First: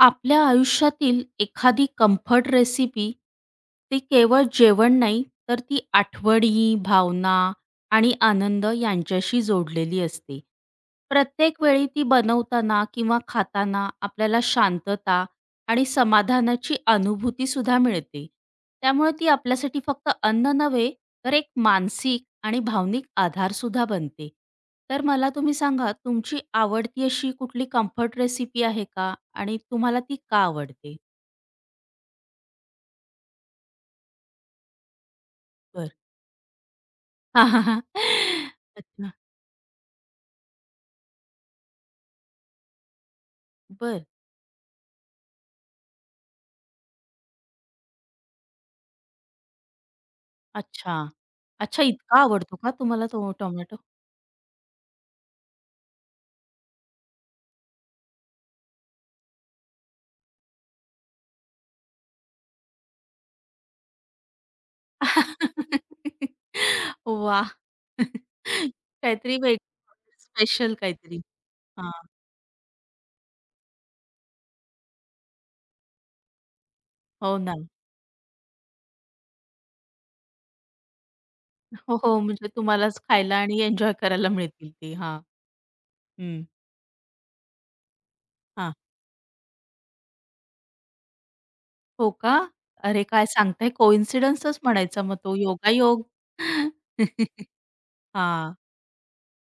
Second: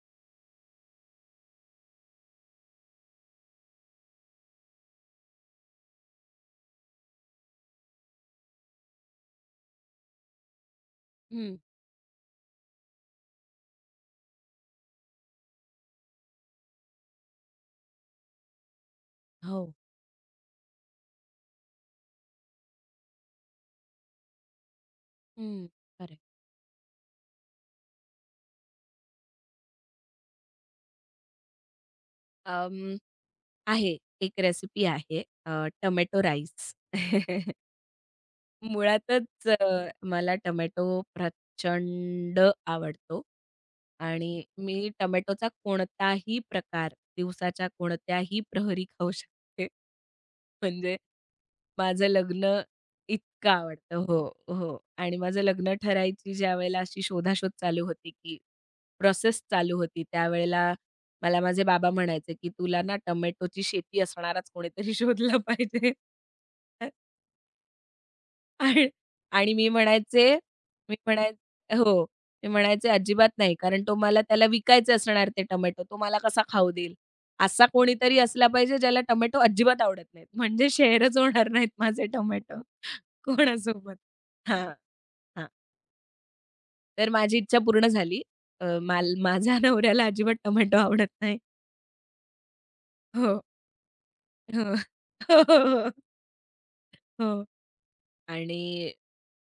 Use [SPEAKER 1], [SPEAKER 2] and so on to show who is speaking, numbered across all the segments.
[SPEAKER 1] आपल्या आयुष्यातील एखादी कम्फर्ट रेसिपी ती केवळ जेवण नाही, तर ती आठवणी, भावना आणि आनंद यांच्याशी जोडलेली असते.
[SPEAKER 2] हं.
[SPEAKER 1] प्रत्येक वेळी ती बनवताना किंवा खाताना आपल्याला शांतता आणि समाधानाची अनुभूतीसुद्धा मिळते. त्यामुळे ती
[SPEAKER 2] हो.
[SPEAKER 1] आपल्यासाठी फक्त अन्न नव्हे, तर एक मानसिक आणि भावनिक आधारसुद्धा बनते. तर मला तुम्ही
[SPEAKER 2] हं.
[SPEAKER 1] सांगा
[SPEAKER 2] खरं आहे.
[SPEAKER 1] तुमची आवडती अशी कुठली कम्फर्ट रेसिपी आहे का? आणि तुम्हाला ती का आवडते?
[SPEAKER 2] आहे. एक रेसिपी आहे, अ,
[SPEAKER 1] बरं.
[SPEAKER 2] Tomato rice.
[SPEAKER 1] अच्छा.
[SPEAKER 2] मुळातच मला टोमॅटो प्रचंड आवडतो
[SPEAKER 1] बरं.
[SPEAKER 2] आणि मी टोमॅटोचा कोणताही प्रकार दिवसाच्या कोणत्याही प्रहरी खाऊ शकते.
[SPEAKER 1] अच्छा.
[SPEAKER 2] म्हणजे
[SPEAKER 1] अच्छा,
[SPEAKER 2] माझं
[SPEAKER 1] इतका
[SPEAKER 2] लग्न
[SPEAKER 1] आवडतो का तुम्हाला तो
[SPEAKER 2] इतकं
[SPEAKER 1] टोमॅटो?
[SPEAKER 2] आवडतं. हो, हो. आणि माझं लग्न ठरायची ज्यावेळेला अशी शोधाशोध चालू होती, की प्रोसेस चालू होती, त्यावेळेला मला माझे बाबा म्हणायचे, की "तुला ना टोमॅटोची शेती असणाराच कोणीतरी शोधला पाहिजे."
[SPEAKER 1] वाह!
[SPEAKER 2] आणि
[SPEAKER 1] काहीतरी
[SPEAKER 2] आणि मी
[SPEAKER 1] वेगळं,
[SPEAKER 2] म्हणायचे,
[SPEAKER 1] स्पेशल
[SPEAKER 2] मी
[SPEAKER 1] काहीतरी.
[SPEAKER 2] म्हणाय
[SPEAKER 1] हां.
[SPEAKER 2] हो. मी म्हणायचे, "अजिबात नाही, कारण तो मला त्याला विकायचे असणार ते टोमॅटो. तो मला कसा खाऊ देईल?
[SPEAKER 1] हो ना.
[SPEAKER 2] असा कोणीतरी असला पाहिजे ज्याला टोमॅटो अजिबात आवडत नाहीत. म्हणजे शेरच होणार नाहीत
[SPEAKER 1] हो,
[SPEAKER 2] माझे
[SPEAKER 1] हो. म्हणजे
[SPEAKER 2] टोमॅटो."
[SPEAKER 1] तुम्हालाच खायला आणि एन्जॉय
[SPEAKER 2] कोणासोबत?
[SPEAKER 1] करायला
[SPEAKER 2] हां,
[SPEAKER 1] मिळतील ते. हां.
[SPEAKER 2] हां.
[SPEAKER 1] हं.
[SPEAKER 2] तर माझी इच्छा पूर्ण झाली. अ, माल माझ्या नवऱ्याला अजिबात टोमॅटो आवडत नाही.
[SPEAKER 1] हो का? अरे काय
[SPEAKER 2] हो,
[SPEAKER 1] सांगताय? कोइन्सिडन्सच
[SPEAKER 2] हो.
[SPEAKER 1] म्हणायचा, मग तो
[SPEAKER 2] हो, हो, हो.
[SPEAKER 1] योगायोग.
[SPEAKER 2] हो.
[SPEAKER 1] हां,
[SPEAKER 2] आणि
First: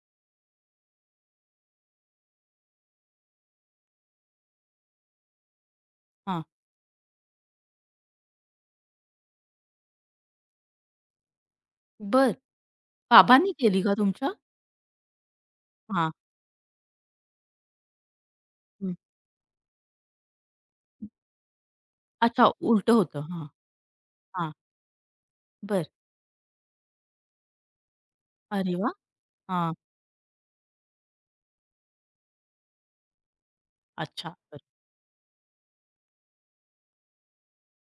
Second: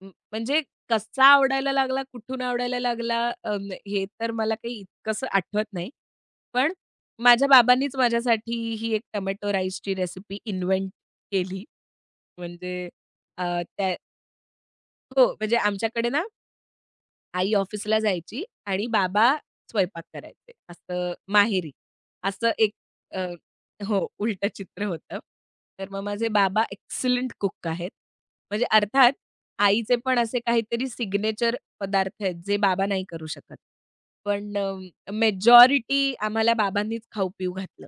[SPEAKER 2] म्हणजे कसा आवडायला लागला, कुठून आवडायला लागला, अ, हे तर मला काही इतकंसं आठवत नाही.
[SPEAKER 1] हां.
[SPEAKER 2] पण माझ्या बाबांनीच माझ्यासाठी ही एक टोमॅटो राईसची रेसिपी इन्व्हेंट केली.
[SPEAKER 1] बर,
[SPEAKER 2] म्हणजे अ,
[SPEAKER 1] बाबांनी केली का
[SPEAKER 2] त्या
[SPEAKER 1] तुमच्या?
[SPEAKER 2] हो, म्हणजे आमच्याकडे
[SPEAKER 1] हां.
[SPEAKER 2] ना आई ऑफिसला जायची आणि
[SPEAKER 1] हं.
[SPEAKER 2] बाबा स्वयंपाक करायचे. असं माहेरी.
[SPEAKER 1] अच्छा,
[SPEAKER 2] असं एक
[SPEAKER 1] उलटं
[SPEAKER 2] अ,
[SPEAKER 1] होतं. हां,
[SPEAKER 2] हो, उलटं
[SPEAKER 1] हां.
[SPEAKER 2] चित्र होतं.
[SPEAKER 1] बरं.
[SPEAKER 2] तर मग माझे बाबा एक्सलंट कुक आहेत. म्हणजे
[SPEAKER 1] अरे वाह!
[SPEAKER 2] अर्थात
[SPEAKER 1] हां.
[SPEAKER 2] आईचे पण असे काहीतरी सिग्नेचर पदार्थ आहेत, जे बाबा नाही करू शकत.
[SPEAKER 1] अच्छा.
[SPEAKER 2] पण
[SPEAKER 1] बरं.
[SPEAKER 2] मेजॉरिटी आम्हाला बाबांनीच खाऊ-पिऊ घातलं.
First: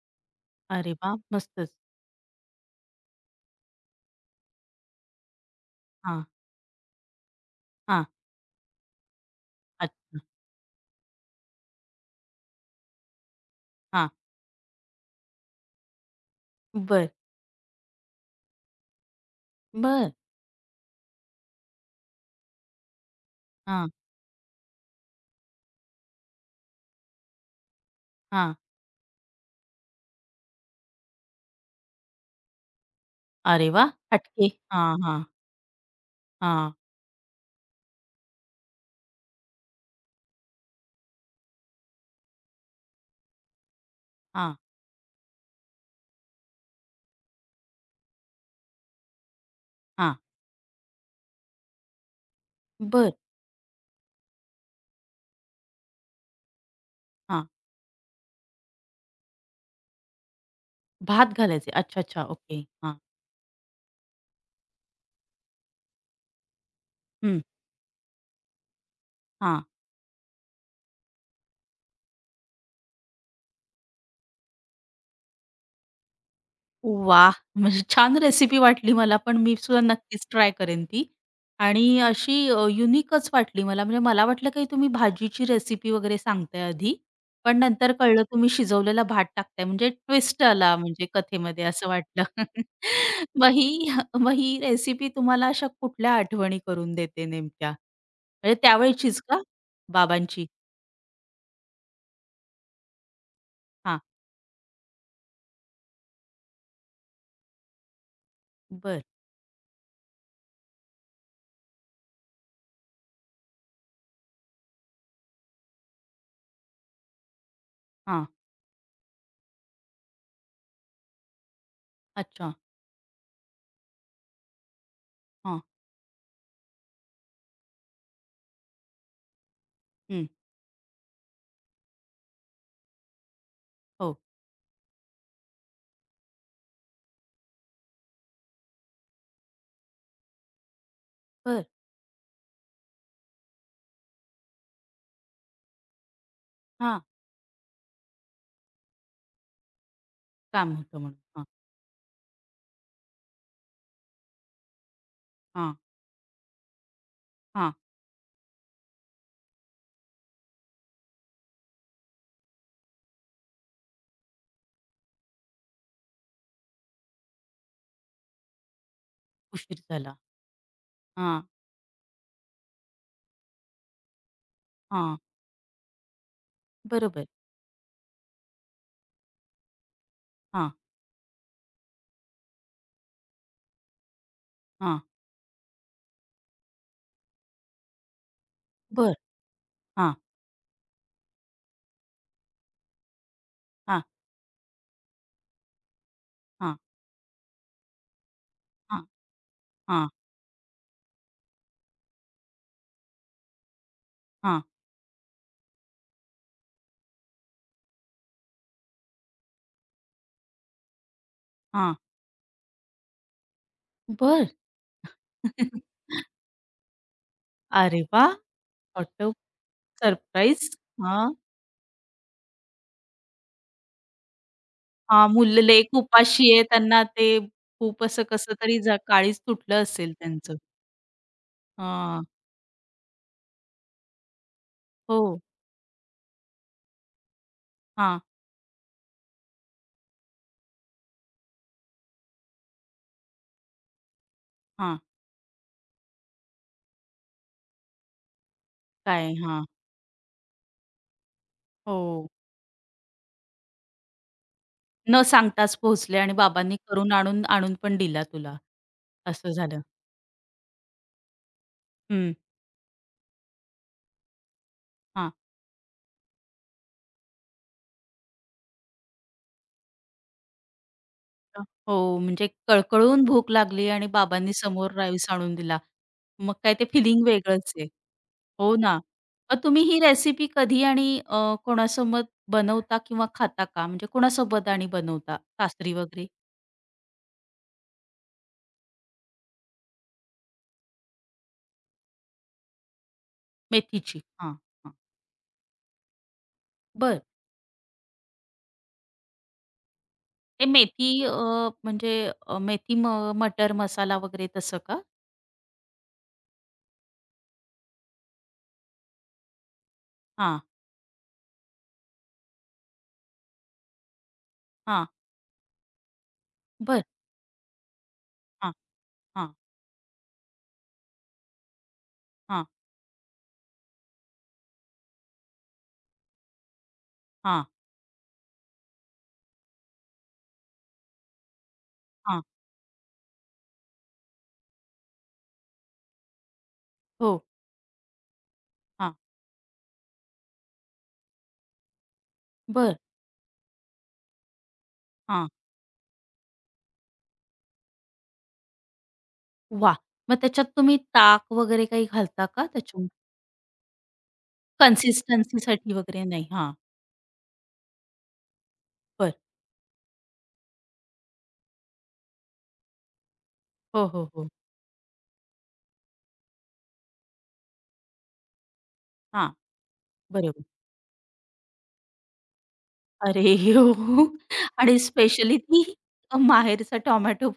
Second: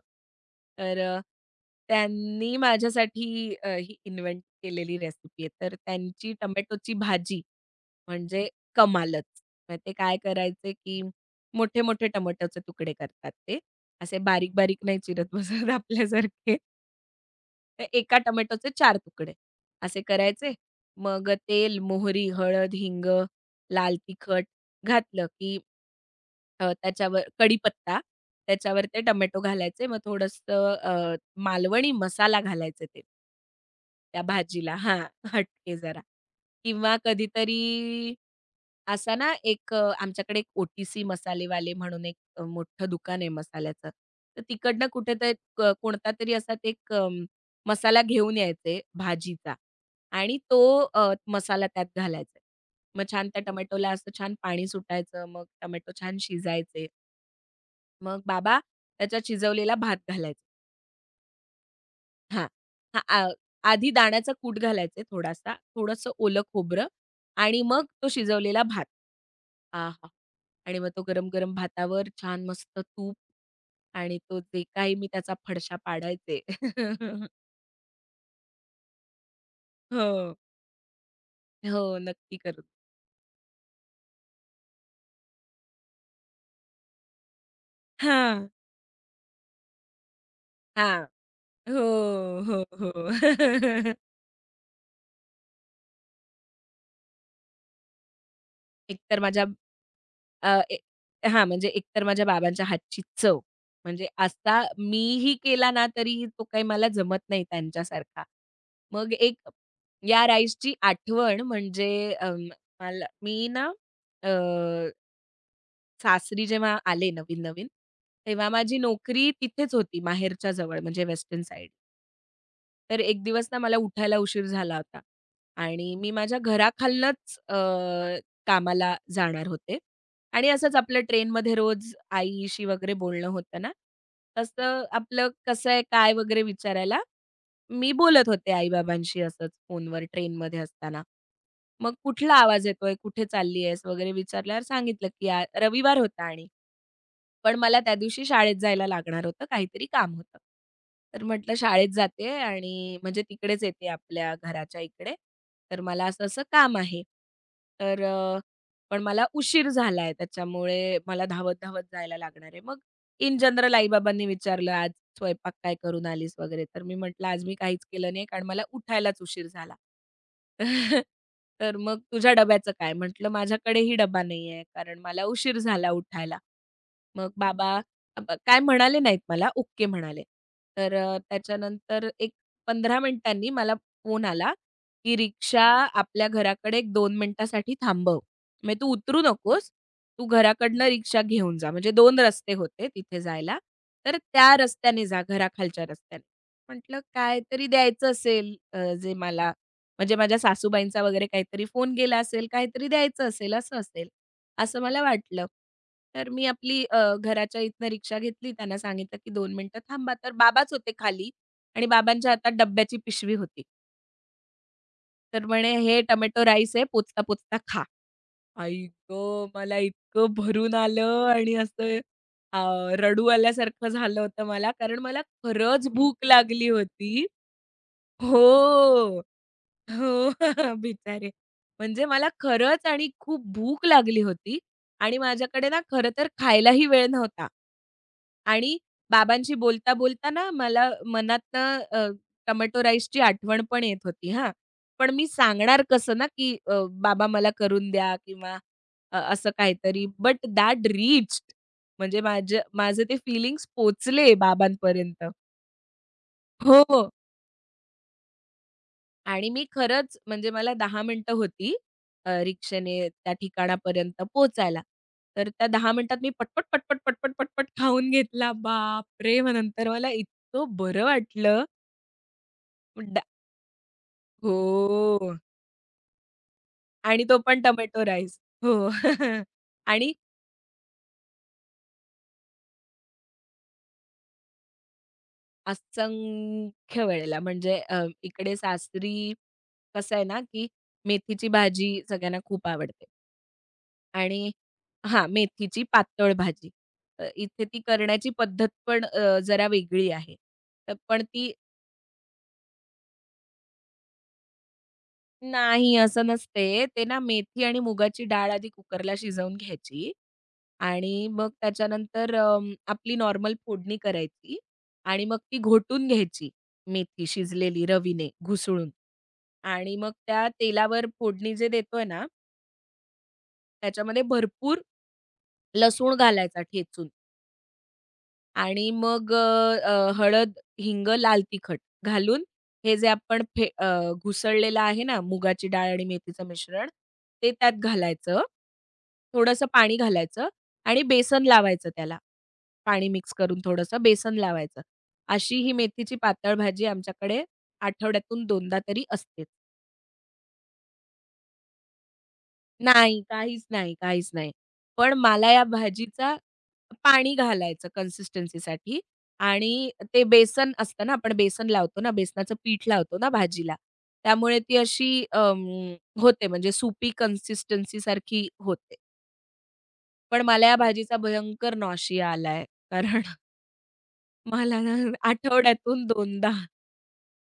[SPEAKER 1] अरे
[SPEAKER 2] तर
[SPEAKER 1] वाह! मस्तच.
[SPEAKER 2] त्यांनी माझ्यासाठी ही इन्व्हेंट केलेली रेसिपी आहे. तर
[SPEAKER 1] हां,
[SPEAKER 2] त्यांची टोमॅटोची भाजी
[SPEAKER 1] हां.
[SPEAKER 2] म्हणजे कमालच. मग ते काय
[SPEAKER 1] अच्छा.
[SPEAKER 2] करायचे, की मोठे-मोठे टोमॅटोचे तुकडे करतात ते.
[SPEAKER 1] हां.
[SPEAKER 2] असे बारीक-बारीक नाही चिरत बसत आपल्यासारखे.
[SPEAKER 1] बरं,
[SPEAKER 2] तर एका टोमॅटोचे चार तुकडे असे
[SPEAKER 1] बरं.
[SPEAKER 2] करायचे. मग तेल, मोहरी, हळद, हिंग,
[SPEAKER 1] हां,
[SPEAKER 2] लाल तिखट घातलं, की त्याच्यावर कढीपत्ता,
[SPEAKER 1] हां.
[SPEAKER 2] त्याच्यावर ते टोमॅटो घालायचे. मग थोडंसं मालवणी मसाला घालायचे ते.
[SPEAKER 1] अरे वाह!
[SPEAKER 2] त्या
[SPEAKER 1] हटके.
[SPEAKER 2] भाजीला
[SPEAKER 1] हां,
[SPEAKER 2] हां,
[SPEAKER 1] हां,
[SPEAKER 2] हटके जरा
[SPEAKER 1] हां,
[SPEAKER 2] किंवा कधीतरी असा ना एक, आमच्याकडे एक मसालेवाले म्हणून एक, मोठं दुकान आहे मसाल्याचं. तर
[SPEAKER 1] हां,
[SPEAKER 2] तिकडनं कुठेतरी कोणतातरी असा ते एक मसाला घेऊन यायचे भाजीचा
[SPEAKER 1] हां.
[SPEAKER 2] आणि तो, मसाला त्यात घालायचा. मग
[SPEAKER 1] बरं.
[SPEAKER 2] छान त्या टोमॅटोला असं छान पाणी सुटायचं. मग टोमॅटो छान शिजायचे.
[SPEAKER 1] हां.
[SPEAKER 2] मग बाबा त्याच्यात शिजवलेला भात घालायचा.
[SPEAKER 1] भात घालायचे. अच्छा, अच्छा.
[SPEAKER 2] हां.
[SPEAKER 1] ओके. हां.
[SPEAKER 2] हां. आधी दाण्याचा कूट घालायचे थोडासा, थोडंसं ओलं खोबरं
[SPEAKER 1] हं.
[SPEAKER 2] आणि मग तो शिजवलेला भात.
[SPEAKER 1] हां.
[SPEAKER 2] आहा! आणि मग तो गरम-गरम भातावर छान मस्त तूप आणि तो, जे काही मी त्याचा फडशा पाडायचे.
[SPEAKER 1] वाह! म्हणजे छान रेसिपी वाटली मला, पण मी सुद्धा नक्कीच
[SPEAKER 2] हो.
[SPEAKER 1] ट्राय करेन ती.
[SPEAKER 2] हो,
[SPEAKER 1] आणि अशी
[SPEAKER 2] नक्की करून.
[SPEAKER 1] युनिकच वाटली मला. म्हणजे मला वाटलं काही तुम्ही भाजीची रेसिपी वगैरे सांगताय आधी, पण नंतर कळलं
[SPEAKER 2] हां.
[SPEAKER 1] तुम्ही शिजवलेला भात टाकताय, म्हणजे ट्विस्ट आला
[SPEAKER 2] हां.
[SPEAKER 1] म्हणजे कथेमध्ये
[SPEAKER 2] हो,
[SPEAKER 1] असं वाटलं.
[SPEAKER 2] हो, हो.
[SPEAKER 1] मग ही मग ही रेसिपी तुम्हाला अशा कुठल्या आठवणी करून देते नेमक्या? म्हणजे
[SPEAKER 2] एकतर
[SPEAKER 1] त्यावेळचीच का?
[SPEAKER 2] माझ्या,
[SPEAKER 1] बाबांची?
[SPEAKER 2] अ, ए हां, म्हणजे एकतर माझ्या बाबांच्या हातची चव.
[SPEAKER 1] हां.
[SPEAKER 2] म्हणजे असा मीही केला ना, तरी तो काही मला जमत नाही त्यांच्यासारखा.
[SPEAKER 1] बरं.
[SPEAKER 2] मग एक, या राईसची आठवण म्हणजे, मला मी ना, अ, सासरी जेव्हा आले नवीन-नवीन,
[SPEAKER 1] हां.
[SPEAKER 2] तेव्हा माझी नोकरी तिथेच होती माहेरच्या जवळ म्हणजे वेस्टर्न साईड.
[SPEAKER 1] अच्छा.
[SPEAKER 2] तर एक दिवस ना मला उठायला उशीर झाला होता
[SPEAKER 1] हां.
[SPEAKER 2] आणि मी माझ्या घराखालनंच कामाला जाणार होते
[SPEAKER 1] हं.
[SPEAKER 2] आणि असंच आपलं ट्रेनमध्ये रोज आईशी वगैरे बोलणं होतं ना,
[SPEAKER 1] हो.
[SPEAKER 2] तसं आपलं कसं आहे, काय वगैरे विचारायला मी बोलत होते आई-बाबांशी असंच फोनवर ट्रेनमध्ये असताना.
[SPEAKER 1] बरं.
[SPEAKER 2] मग कुठला आवाज येतोय, कुठे चालली आहेस वगैरे विचारल्यावर सांगितलं, की रविवार होता आणि.
[SPEAKER 1] हां.
[SPEAKER 2] पण मला त्या दिवशी शाळेत जायला लागणार होतं, काहीतरी काम होतं.
[SPEAKER 1] काम होतं म्हणून.
[SPEAKER 2] तर
[SPEAKER 1] हां.
[SPEAKER 2] म्हटलं शाळेत जाते आणि म्हणजे तिकडेच येते आपल्या घराच्या इकडे.
[SPEAKER 1] हां.
[SPEAKER 2] तर मला असं-असं काम आहे.
[SPEAKER 1] हां,
[SPEAKER 2] तर पण मला उशीर झालाय त्याच्यामुळे मला धावत-धावत जायला लागणार आहे. मग इन जनरल आई विचारलं, "आज स्वयंपाक काय करून आलीस?" वगैरे. तर मी म्हटलं, "आज मी काहीच केलं नाही कारण मला उठायलाच उशीर झाला."
[SPEAKER 1] उशीर झाला. हां,
[SPEAKER 2] तर, "मग तुझ्या डब्याचं काय?" म्हटलं, "माझ्याकडेही डबा नाहीये कारण
[SPEAKER 1] हां,
[SPEAKER 2] मला उशीर झाला उठायला."
[SPEAKER 1] बरोबर.
[SPEAKER 2] मग बाबा, अ, ब काय म्हणाले नाहीत मला, ओके म्हणाले.
[SPEAKER 1] हां,
[SPEAKER 2] तर त्याच्यानंतर एक 15 मिनिटांनी मला फोन आला,
[SPEAKER 1] हां,
[SPEAKER 2] की रिक्षा आपल्या घराकडे एक 2 मिनिटासाठी थांबव. म्हणजे तू
[SPEAKER 1] बरं.
[SPEAKER 2] उतरू नकोस.
[SPEAKER 1] हां,
[SPEAKER 2] तू घराकडनं रिक्षा घेऊन जा. म्हणजे 2 रस्ते होते तिथे जायला.
[SPEAKER 1] हां,
[SPEAKER 2] तर त्या रस्त्याने जा, घराखालच्या रस्त्याने.
[SPEAKER 1] हां,
[SPEAKER 2] म्हटलं काहीतरी द्यायचं असेल,
[SPEAKER 1] हां,
[SPEAKER 2] जे मला,
[SPEAKER 1] हां,
[SPEAKER 2] म्हणजे माझ्या सासूबाईंचा वगैरे काहीतरी फोन गेला असेल, काहीतरी द्यायचं असेल, असं असेल.
[SPEAKER 1] हां,
[SPEAKER 2] असं मला वाटलं. तर मी आपली, घराच्या इथनं रिक्षा घेतली. त्यांना सांगितलं, की 2 मिनिटं थांबा. तर बाबाच होते खाली आणि
[SPEAKER 1] हां,
[SPEAKER 2] बाबांच्या हातात डब्याची पिशवी होती.
[SPEAKER 1] बरं.
[SPEAKER 2] तर म्हणे, "हे टोमॅटो राईस आहे, पोचता-पोचता खा."
[SPEAKER 1] अरे वाह!
[SPEAKER 2] आई
[SPEAKER 1] ऑटो
[SPEAKER 2] गं! मला इतकं
[SPEAKER 1] सरप्राईज.
[SPEAKER 2] भरून आलं
[SPEAKER 1] हां,
[SPEAKER 2] आणि असं, अ, रडू आल्यासारखं झालं होतं मला. कारण मला
[SPEAKER 1] हां, मुलं
[SPEAKER 2] खरंच
[SPEAKER 1] लेक
[SPEAKER 2] भूक
[SPEAKER 1] उपाशी आहे.
[SPEAKER 2] लागली
[SPEAKER 1] त्यांना
[SPEAKER 2] होती.
[SPEAKER 1] ते खूप असं
[SPEAKER 2] हो.
[SPEAKER 1] कसं तरी जा,
[SPEAKER 2] हो.
[SPEAKER 1] काळीज तुटलं असेल त्यांचं.
[SPEAKER 2] बिचारे. म्हणजे
[SPEAKER 1] हां,
[SPEAKER 2] मला खरंच आणि खूप भूक लागली होती आणि
[SPEAKER 1] हो.
[SPEAKER 2] माझ्याकडे ना खरं तर खायलाही वेळ नव्हता
[SPEAKER 1] हां,
[SPEAKER 2] आणि बाबांशी बोलता-बोलता ना मला मनातनं, टोमॅटो राईसची आठवण पण येत होती हां.
[SPEAKER 1] हां,
[SPEAKER 2] पण मी सांगणार कसं ना, की "बाबा मला करून द्या" किंवा
[SPEAKER 1] काय?
[SPEAKER 2] असं
[SPEAKER 1] हां,
[SPEAKER 2] काहीतरी. बट दॅट रीच्ड, म्हणजे
[SPEAKER 1] हो.
[SPEAKER 2] माझे ते फीलिंग्स पोहोचले
[SPEAKER 1] न
[SPEAKER 2] बाबांपर्यंत.
[SPEAKER 1] सांगताच पोहोचले आणि बाबांनी
[SPEAKER 2] हो.
[SPEAKER 1] करून आणून आणून पण दिला तुला.
[SPEAKER 2] आणि
[SPEAKER 1] असं
[SPEAKER 2] मी
[SPEAKER 1] झालं.
[SPEAKER 2] खरंच म्हणजे मला 10 मिनिटं होती,
[SPEAKER 1] हं,
[SPEAKER 2] रिक्षाने त्या ठिकाणापर्यंत पोहोचायला. तर त्या 10 मिनिटात मी पटपट, पटपट, पटपट, पटपट खाऊन घेतला. बापरे! मग नंतर मला इतकं बरं वाटलं.
[SPEAKER 1] हो, म्हणजे
[SPEAKER 2] डा
[SPEAKER 1] कळकळून भूक लागली आणि बाबांनी समोर राईस
[SPEAKER 2] हो.
[SPEAKER 1] आणून दिला. मग काय, ते फिलिंग
[SPEAKER 2] आणि तो पण
[SPEAKER 1] वेगळंच आहे.
[SPEAKER 2] Tomato rice.
[SPEAKER 1] हो
[SPEAKER 2] हो.
[SPEAKER 1] ना. मग तुम्ही ही
[SPEAKER 2] आणि
[SPEAKER 1] रेसिपी कधी आणि कोणासोबत बनवता किंवा खाता का? म्हणजे कोणासोबत आणि बनवता? सासरी वगैरे?
[SPEAKER 2] असंख्य वेळेला म्हणजे, इकडे सासरी कसं आहे ना, की मेथीची भाजी सगळ्यांना खूप आवडते.
[SPEAKER 1] मेथीची?
[SPEAKER 2] आणि
[SPEAKER 1] हां, हां.
[SPEAKER 2] हां, मेथीची पातळ भाजी.
[SPEAKER 1] बर,
[SPEAKER 2] इथे ती करण्याची पद्धत पण जरा वेगळी आहे.
[SPEAKER 1] ते
[SPEAKER 2] तर
[SPEAKER 1] मेथी
[SPEAKER 2] पण ती,
[SPEAKER 1] म्हणजे मेथी म मटर मसाला वगैरे तसं का?
[SPEAKER 2] नाही असं नसते. ते ना मेथी आणि मुगाची डाळ आधी कुकरला शिजवून घ्यायची
[SPEAKER 1] हां,
[SPEAKER 2] आणि मग त्याच्यानंतर, आपली नॉर्मल फोडणी करायची
[SPEAKER 1] हां.
[SPEAKER 2] आणि मग ती घोटून घ्यायची,
[SPEAKER 1] बरं.
[SPEAKER 2] मेथी शिजलेली रवीने
[SPEAKER 1] हां,
[SPEAKER 2] घुसळून,
[SPEAKER 1] हां,
[SPEAKER 2] आणि मग त्या तेलावर फोडणी जे देतोय ना,
[SPEAKER 1] हां,
[SPEAKER 2] त्याच्यामध्ये भरपूर लसूण घालायचा ठेचून.
[SPEAKER 1] हां,
[SPEAKER 2] आणि मग अ, अ, हळद, हिंग, लाल तिखट
[SPEAKER 1] हां.
[SPEAKER 2] घालून हे जे आपण घुसळलेलं आहे ना, मुगाची डाळ आणि मेथीचं मिश्रण,
[SPEAKER 1] हो.
[SPEAKER 2] ते त्यात घालायचं.
[SPEAKER 1] हां.
[SPEAKER 2] थोडंसं पाणी घालायचं आणि बेसन लावायचं त्याला.
[SPEAKER 1] बरं.
[SPEAKER 2] पाणी मिक्स करून थोडंसं बेसन लावायचं.
[SPEAKER 1] हां.
[SPEAKER 2] अशी ही मेथीची पातळ भाजी आमच्याकडे आठवड्यातून 2दा तरी असतेच.
[SPEAKER 1] वा, मग त्याच्यात तुम्ही ताक वगैरे काही घालता का त्याच्या
[SPEAKER 2] नाही, काहीच नाही, काहीच नाही. पण मला या
[SPEAKER 1] कन्सिस्टन्सीसाठी वगैरे
[SPEAKER 2] भाजीचा,
[SPEAKER 1] नाही? हां,
[SPEAKER 2] पाणी घालायचं कन्सिस्टन्सीसाठी
[SPEAKER 1] बरं.
[SPEAKER 2] आणि ते बेसन असतं ना, आपण बेसन लावतो ना, बेसनाचं पीठ लावतो ना भाजीला,
[SPEAKER 1] हो, हो, हो.
[SPEAKER 2] त्यामुळे ती अशी, होते म्हणजे सुपी कन्सिस्टन्सीसारखी होते.
[SPEAKER 1] हां,
[SPEAKER 2] पण
[SPEAKER 1] बरोबर.
[SPEAKER 2] मला या भाजीचा भयंकर नाॅशिया आलाय. कारण
[SPEAKER 1] अरे हो!
[SPEAKER 2] मला ना
[SPEAKER 1] आणि स्पेशली ती
[SPEAKER 2] आठवड्यातून 2दा,
[SPEAKER 1] माहेरचा टोमॅटो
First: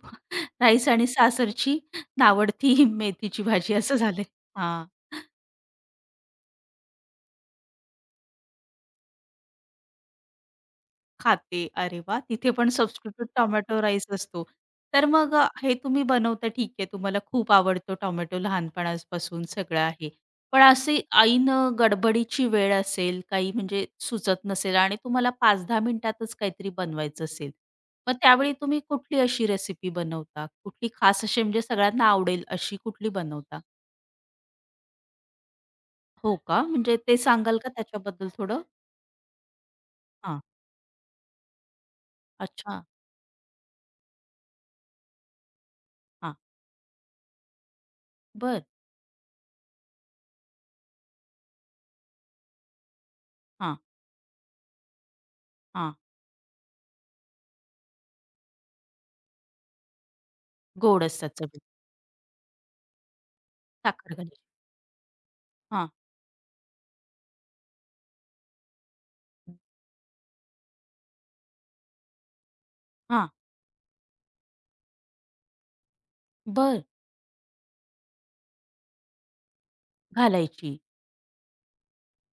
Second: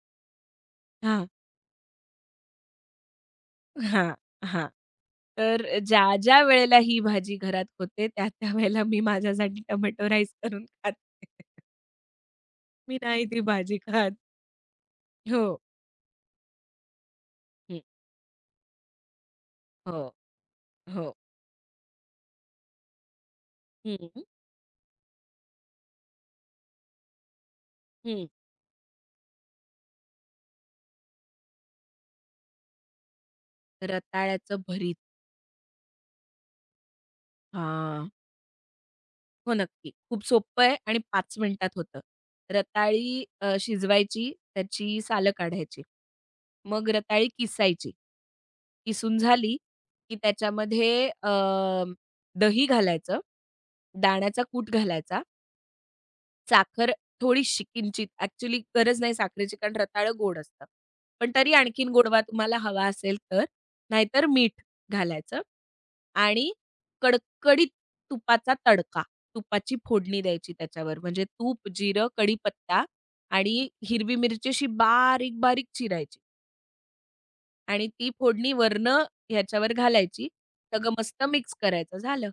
[SPEAKER 1] राईस आणि
[SPEAKER 2] हां,
[SPEAKER 1] सासरची नावडती मेथीची भाजी असं
[SPEAKER 2] हां,
[SPEAKER 1] झालंय.
[SPEAKER 2] हां.
[SPEAKER 1] हां.
[SPEAKER 2] तर ज्या, ज्या वेळेला ही भाजी घरात होते त्या, त्या वेळेला मी माझ्यासाठी टोमॅटो राईस करून खाते.
[SPEAKER 1] खाते. अरे वाह! तिथे पण
[SPEAKER 2] मी नाही
[SPEAKER 1] सबस्टिट्यूट
[SPEAKER 2] ती भाजी
[SPEAKER 1] टोमॅटो राईस
[SPEAKER 2] खात.
[SPEAKER 1] असतो. तर मग
[SPEAKER 2] हो,
[SPEAKER 1] हे तुम्ही बनवता ठीक आहे, तुम्हाला खूप
[SPEAKER 2] हं,
[SPEAKER 1] आवडतो टोमॅटो, लहानपणापासून सगळं
[SPEAKER 2] हो,
[SPEAKER 1] आहे. पण अशी
[SPEAKER 2] हो.
[SPEAKER 1] ऐन गडबडीची वेळ असेल, काही म्हणजे
[SPEAKER 2] हं,
[SPEAKER 1] सुचत नसेल आणि तुम्हाला 5-10 मिनिटातच काहीतरी बनवायचं असेल. मग
[SPEAKER 2] हं.
[SPEAKER 1] त्यावेळी तुम्ही कुठली अशी रेसिपी बनवता? कुठली खास अशी म्हणजे सगळ्यांना आवडेल अशी कुठली बनवता?
[SPEAKER 2] रताळ्याचं भरीत.
[SPEAKER 1] हो का? म्हणजे ते सांगाल का
[SPEAKER 2] हां,
[SPEAKER 1] त्याच्याबद्दल थोडं?
[SPEAKER 2] हो नक्की. खूप
[SPEAKER 1] हां.
[SPEAKER 2] सोपं आहे आणि 5 मिनिटात होतं.
[SPEAKER 1] अच्छा.
[SPEAKER 2] रताळी, शिजवायची, त्याची सालं काढायची.
[SPEAKER 1] हां.
[SPEAKER 2] मग रताळी किसायची.
[SPEAKER 1] बरं.
[SPEAKER 2] किसून झाली, की त्याच्यामध्ये, दही घालायचं,
[SPEAKER 1] हां,
[SPEAKER 2] दाण्याचा कूट घालायचा,
[SPEAKER 1] हां.
[SPEAKER 2] साखर थोडीशी किंचित, ॲक्चुअली गरज नाही साखरेची कारण रताळं गोड असतं.
[SPEAKER 1] गोड
[SPEAKER 2] पण
[SPEAKER 1] असतात.
[SPEAKER 2] तरी आणखीन गोडवा तुम्हाला हवा असेल तर.
[SPEAKER 1] साखर
[SPEAKER 2] नाहीतर
[SPEAKER 1] घालायची.
[SPEAKER 2] मीठ घालायचं
[SPEAKER 1] हां,
[SPEAKER 2] आणि कडकडीत तुपाचा तडका, तुपाची फोडणी द्यायची त्याच्यावर. म्हणजे तूप, जिरं, कढीपत्ता
[SPEAKER 1] हां.
[SPEAKER 2] आणि हिरवी मिरची अशी बारीक-बारीक चिरायची.
[SPEAKER 1] बरं.
[SPEAKER 2] आणि ती फोडणी वरनं ह्याच्यावर घालायची.
[SPEAKER 1] घालायची.
[SPEAKER 2] सगळं मस्त मिक्स करायचं. झालं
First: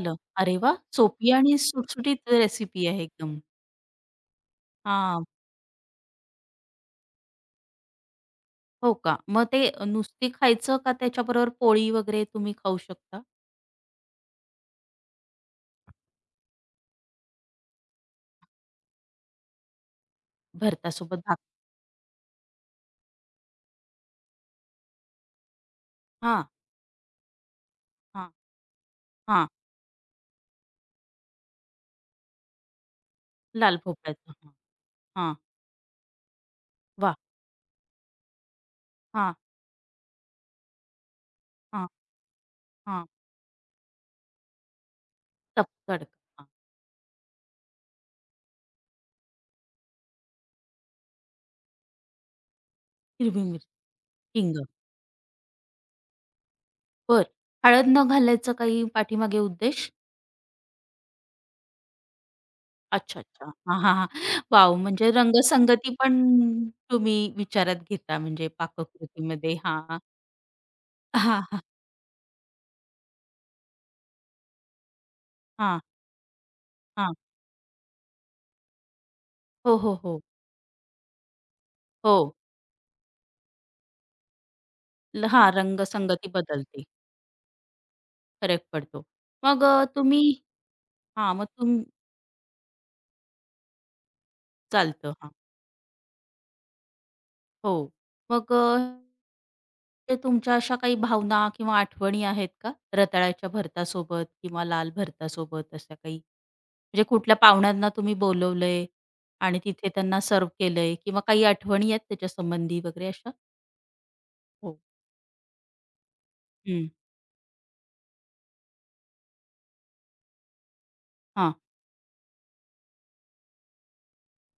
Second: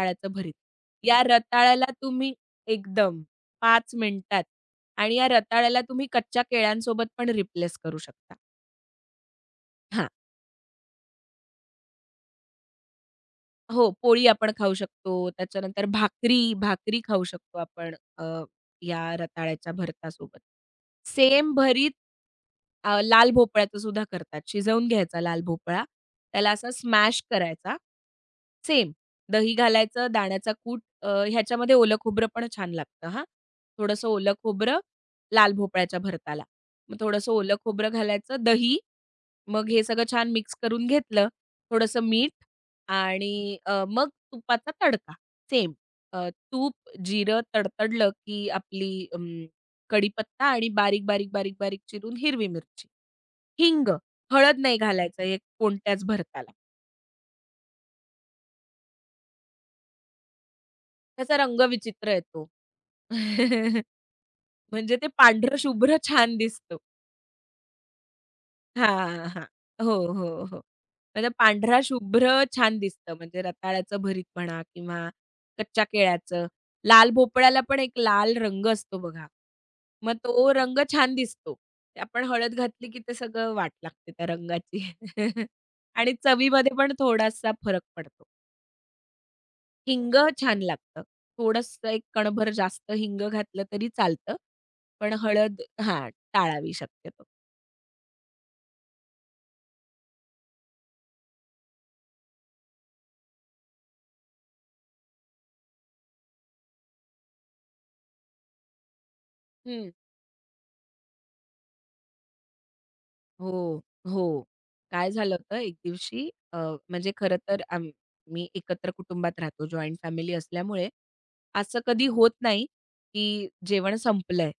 [SPEAKER 1] आलं.
[SPEAKER 2] भरीत.
[SPEAKER 1] अरे वाह!
[SPEAKER 2] या
[SPEAKER 1] सोपी आणि
[SPEAKER 2] रताळ्याला
[SPEAKER 1] सुटसुटीत
[SPEAKER 2] तुम्ही
[SPEAKER 1] रेसिपी आहे
[SPEAKER 2] एकदम
[SPEAKER 1] एकदम.
[SPEAKER 2] 5 मिनिटात, आणि
[SPEAKER 1] हां.
[SPEAKER 2] या रताळ्याला तुम्ही कच्च्या केळ्यांसोबत पण रिप्लेस करू शकता.
[SPEAKER 1] हो का? मग ते
[SPEAKER 2] हां.
[SPEAKER 1] नुसती खायचं का त्याच्याबरोबर पोळी वगैरे तुम्ही खाऊ शकता?
[SPEAKER 2] हो, पोळी आपण खाऊ शकतो. त्याच्यानंतर भाकरी, भाकरी खाऊ शकतो आपण, या रताळ्याच्या भरतासोबत.
[SPEAKER 1] भरतासोबत भाक
[SPEAKER 2] सेम भरीत, लाल भोपळ्याचं सुद्धा करतात. शिजवून घ्यायचा लाल भोपळा.
[SPEAKER 1] हां,
[SPEAKER 2] त्याला असा स्मॅश करायचा
[SPEAKER 1] हां,
[SPEAKER 2] सेम.
[SPEAKER 1] हां.
[SPEAKER 2] दही घालायचं, दाण्याचा कूट, ह्याच्यामध्ये ओलं खोबरं पण छान लागतं हां.
[SPEAKER 1] लाल
[SPEAKER 2] थोडंसं
[SPEAKER 1] भोपळ्याचं.
[SPEAKER 2] ओलं खोबरं,
[SPEAKER 1] हां, हां.
[SPEAKER 2] लाल भोपळ्याच्या भरताला. मग
[SPEAKER 1] वाह!
[SPEAKER 2] थोडंसं ओलं खोबरं घालायचं, दही,
[SPEAKER 1] हां,
[SPEAKER 2] मग हे सगळं छान मिक्स करून घेतलं.
[SPEAKER 1] हां,
[SPEAKER 2] थोडंसं मीठ
[SPEAKER 1] हां.
[SPEAKER 2] आणि मग तुपाचा तडका
[SPEAKER 1] तप
[SPEAKER 2] सेम.
[SPEAKER 1] तडका. हां.
[SPEAKER 2] तूप, जिरं तडतडलं की आपली, कढीपत्ता आणि बारीक, बारीक, बारीक, बारीक चिरून हिरवी मिरची,
[SPEAKER 1] हिरवी मिरची,
[SPEAKER 2] हिंग,
[SPEAKER 1] हिंग.
[SPEAKER 2] हळद नाही घालायचं हे कोणत्याच भरताला.
[SPEAKER 1] बरं. हळद न घालायचा काही पाठीमागे उद्देश?
[SPEAKER 2] त्याचा रंग विचित्र येतो.
[SPEAKER 1] अच्छा, अच्छा. हां, हां, हां. वॉव!
[SPEAKER 2] म्हणजे ते
[SPEAKER 1] म्हणजे
[SPEAKER 2] पांढरं
[SPEAKER 1] रंगसंगती
[SPEAKER 2] शुभ्र
[SPEAKER 1] पण
[SPEAKER 2] छान दिसतो.
[SPEAKER 1] तुम्ही विचारात घेता म्हणजे
[SPEAKER 2] हां, हां.
[SPEAKER 1] पाककृतीमध्ये.
[SPEAKER 2] हो,
[SPEAKER 1] हां.
[SPEAKER 2] हो, हो. म्हणजे
[SPEAKER 1] हां, हां.
[SPEAKER 2] पांढरा शुभ्र छान दिसतं. म्हणजे रताळ्याचं भरीत म्हणा किंवा
[SPEAKER 1] हां,
[SPEAKER 2] कच्च्या केळ्याचं. लाल
[SPEAKER 1] हां.
[SPEAKER 2] भोपळ्याला पण एक लाल रंग असतो बघा.
[SPEAKER 1] हो, हो,
[SPEAKER 2] मग
[SPEAKER 1] हो.
[SPEAKER 2] तो रंग छान दिसतो. ते
[SPEAKER 1] हो.
[SPEAKER 2] आपण हळद घातली की ते सगळं वाट लागते त्या रंगाची.
[SPEAKER 1] ल हां,
[SPEAKER 2] आणि
[SPEAKER 1] रंगसंगती
[SPEAKER 2] चवीमध्ये
[SPEAKER 1] बदलते.
[SPEAKER 2] पण थोडासा फरक पडतो.
[SPEAKER 1] फरक पडतो. मग
[SPEAKER 2] हिंग
[SPEAKER 1] तुम्ही
[SPEAKER 2] छान लागतं.
[SPEAKER 1] हां, मग तुम
[SPEAKER 2] थोडंसं एक कणभर जास्त हिंग घातलं तरी चालतं. पण
[SPEAKER 1] चालतं.
[SPEAKER 2] हळद हां, टाळावी शक्यतो.
[SPEAKER 1] हो. मग ते तुमच्या अशा काही भावना किंवा आठवणी आहेत का? रताळ्याच्या भरतासोबत किंवा लाल भरतासोबत अशा काही? म्हणजे कुठल्या पाहुण्यांना तुम्ही बोलवलंय आणि तिथे
[SPEAKER 2] हं.
[SPEAKER 1] त्यांना सर्व्ह केलंय किंवा काही आठवणी आहेत त्याच्या संबंधी वगैरे अशा?
[SPEAKER 2] हो, हो.
[SPEAKER 1] हो.
[SPEAKER 2] काय झालं होतं एक दिवशी,
[SPEAKER 1] हं.
[SPEAKER 2] म्हणजे खरं तर आम्ही एकत्र कुटुंबात राहतो, जॉइंट फॅमिली असल्यामुळे
[SPEAKER 1] हां.
[SPEAKER 2] असं कधी होत नाही, की जेवण संपलंय.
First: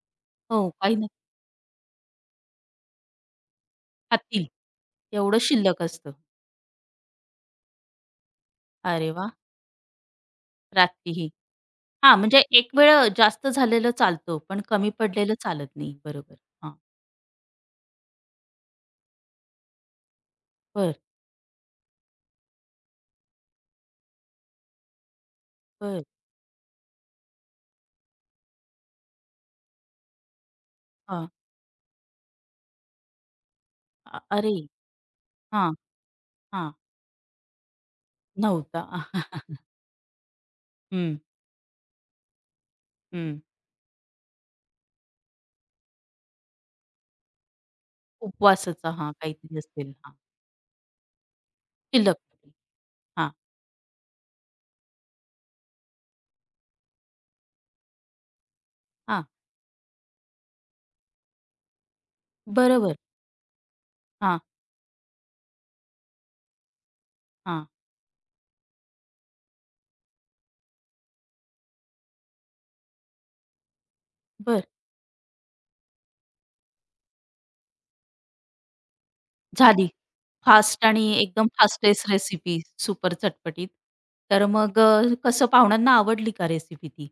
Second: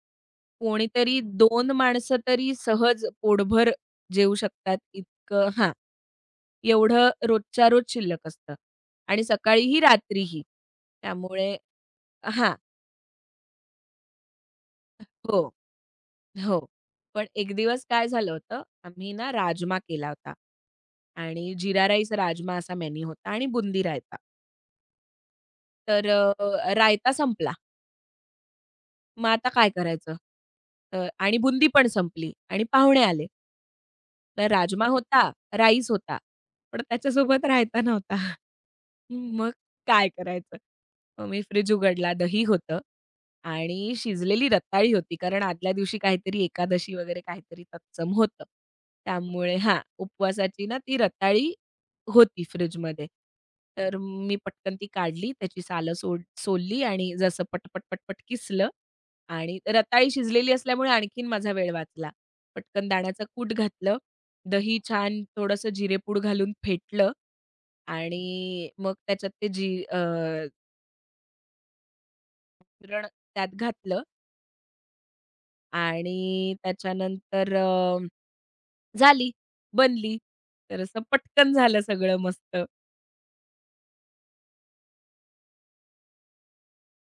[SPEAKER 1] हो, काही नाही
[SPEAKER 2] कोणीतरी 2 माणसं तरी सहज पोटभर जेवू
[SPEAKER 1] खातील.
[SPEAKER 2] शकतात
[SPEAKER 1] एवढं
[SPEAKER 2] इतकं हां.
[SPEAKER 1] शिल्लक असतं.
[SPEAKER 2] एवढं रोजच्या रोज शिल्लक असतं
[SPEAKER 1] अरे
[SPEAKER 2] आणि
[SPEAKER 1] वाह!
[SPEAKER 2] सकाळीही रात्रीही.
[SPEAKER 1] रात्रीही.
[SPEAKER 2] त्यामुळे
[SPEAKER 1] हां, म्हणजे
[SPEAKER 2] हां.
[SPEAKER 1] एक वेळ जास्त झालेलं चालतं, पण कमी पडलेलं
[SPEAKER 2] हो,
[SPEAKER 1] चालत नाही. बरोबर.
[SPEAKER 2] हो.
[SPEAKER 1] हां.
[SPEAKER 2] पण एक दिवस काय झालं होतं, आम्ही ना राजमा केला होता
[SPEAKER 1] बरं,
[SPEAKER 2] आणि जीरा राईस, राजमा असा मेनू होता आणि बुंदी रायता.
[SPEAKER 1] बरं.
[SPEAKER 2] तर रायता संपला. मग आता काय करायचं? तर
[SPEAKER 1] हां.
[SPEAKER 2] आणि बुंदी पण संपली आणि पाहुणे आले.
[SPEAKER 1] अ,
[SPEAKER 2] तर
[SPEAKER 1] अरे!
[SPEAKER 2] राजमा होता, राईस होता,
[SPEAKER 1] हां,
[SPEAKER 2] पण त्याच्यासोबत रायता नव्हता.
[SPEAKER 1] नव्हता.
[SPEAKER 2] मग काय करायचं?
[SPEAKER 1] हं,
[SPEAKER 2] मग मी फ्रिज उघडला, दही होतं
[SPEAKER 1] हं.
[SPEAKER 2] आणि शिजलेली रताळी होती, कारण आदल्या दिवशी काहीतरी एकादशी वगैरे काहीतरी तत्सम होतं.
[SPEAKER 1] उपवासाचा हां,
[SPEAKER 2] त्यामुळे
[SPEAKER 1] काहीतरी
[SPEAKER 2] हां,
[SPEAKER 1] असेल. हां,
[SPEAKER 2] उपवासाची ना ती रताळी
[SPEAKER 1] शिल्लक.
[SPEAKER 2] होती फ्रिजमध्ये.
[SPEAKER 1] हां,
[SPEAKER 2] तर मी पटकन ती काढली, त्याची सालं सोलली आणि जसं पट, पट, किसलं
[SPEAKER 1] हां.
[SPEAKER 2] आणि रताळी शिजलेली असल्यामुळे आणखीन माझा वेळ वाचला. पटकन
[SPEAKER 1] बरोबर.
[SPEAKER 2] दाण्याचं कूट घातलं,
[SPEAKER 1] हां,
[SPEAKER 2] दही छान थोडंसं जिरेपूड घालून फेटलं
[SPEAKER 1] हां.
[SPEAKER 2] आणि मग त्याच्यात ते जी, पुरण त्यात घातलं
[SPEAKER 1] बरं,
[SPEAKER 2] आणि त्याच्यानंतर, झाली,
[SPEAKER 1] झाली.
[SPEAKER 2] बनली. तर
[SPEAKER 1] फास्ट
[SPEAKER 2] असं
[SPEAKER 1] आणि एकदम
[SPEAKER 2] पटकन झालं
[SPEAKER 1] फास्टेस्ट
[SPEAKER 2] सगळं मस्त.
[SPEAKER 1] रेसिपी सुपर चटपटीत. तर मग कसं, पाहुण्यांना आवडली का रेसिपी ती?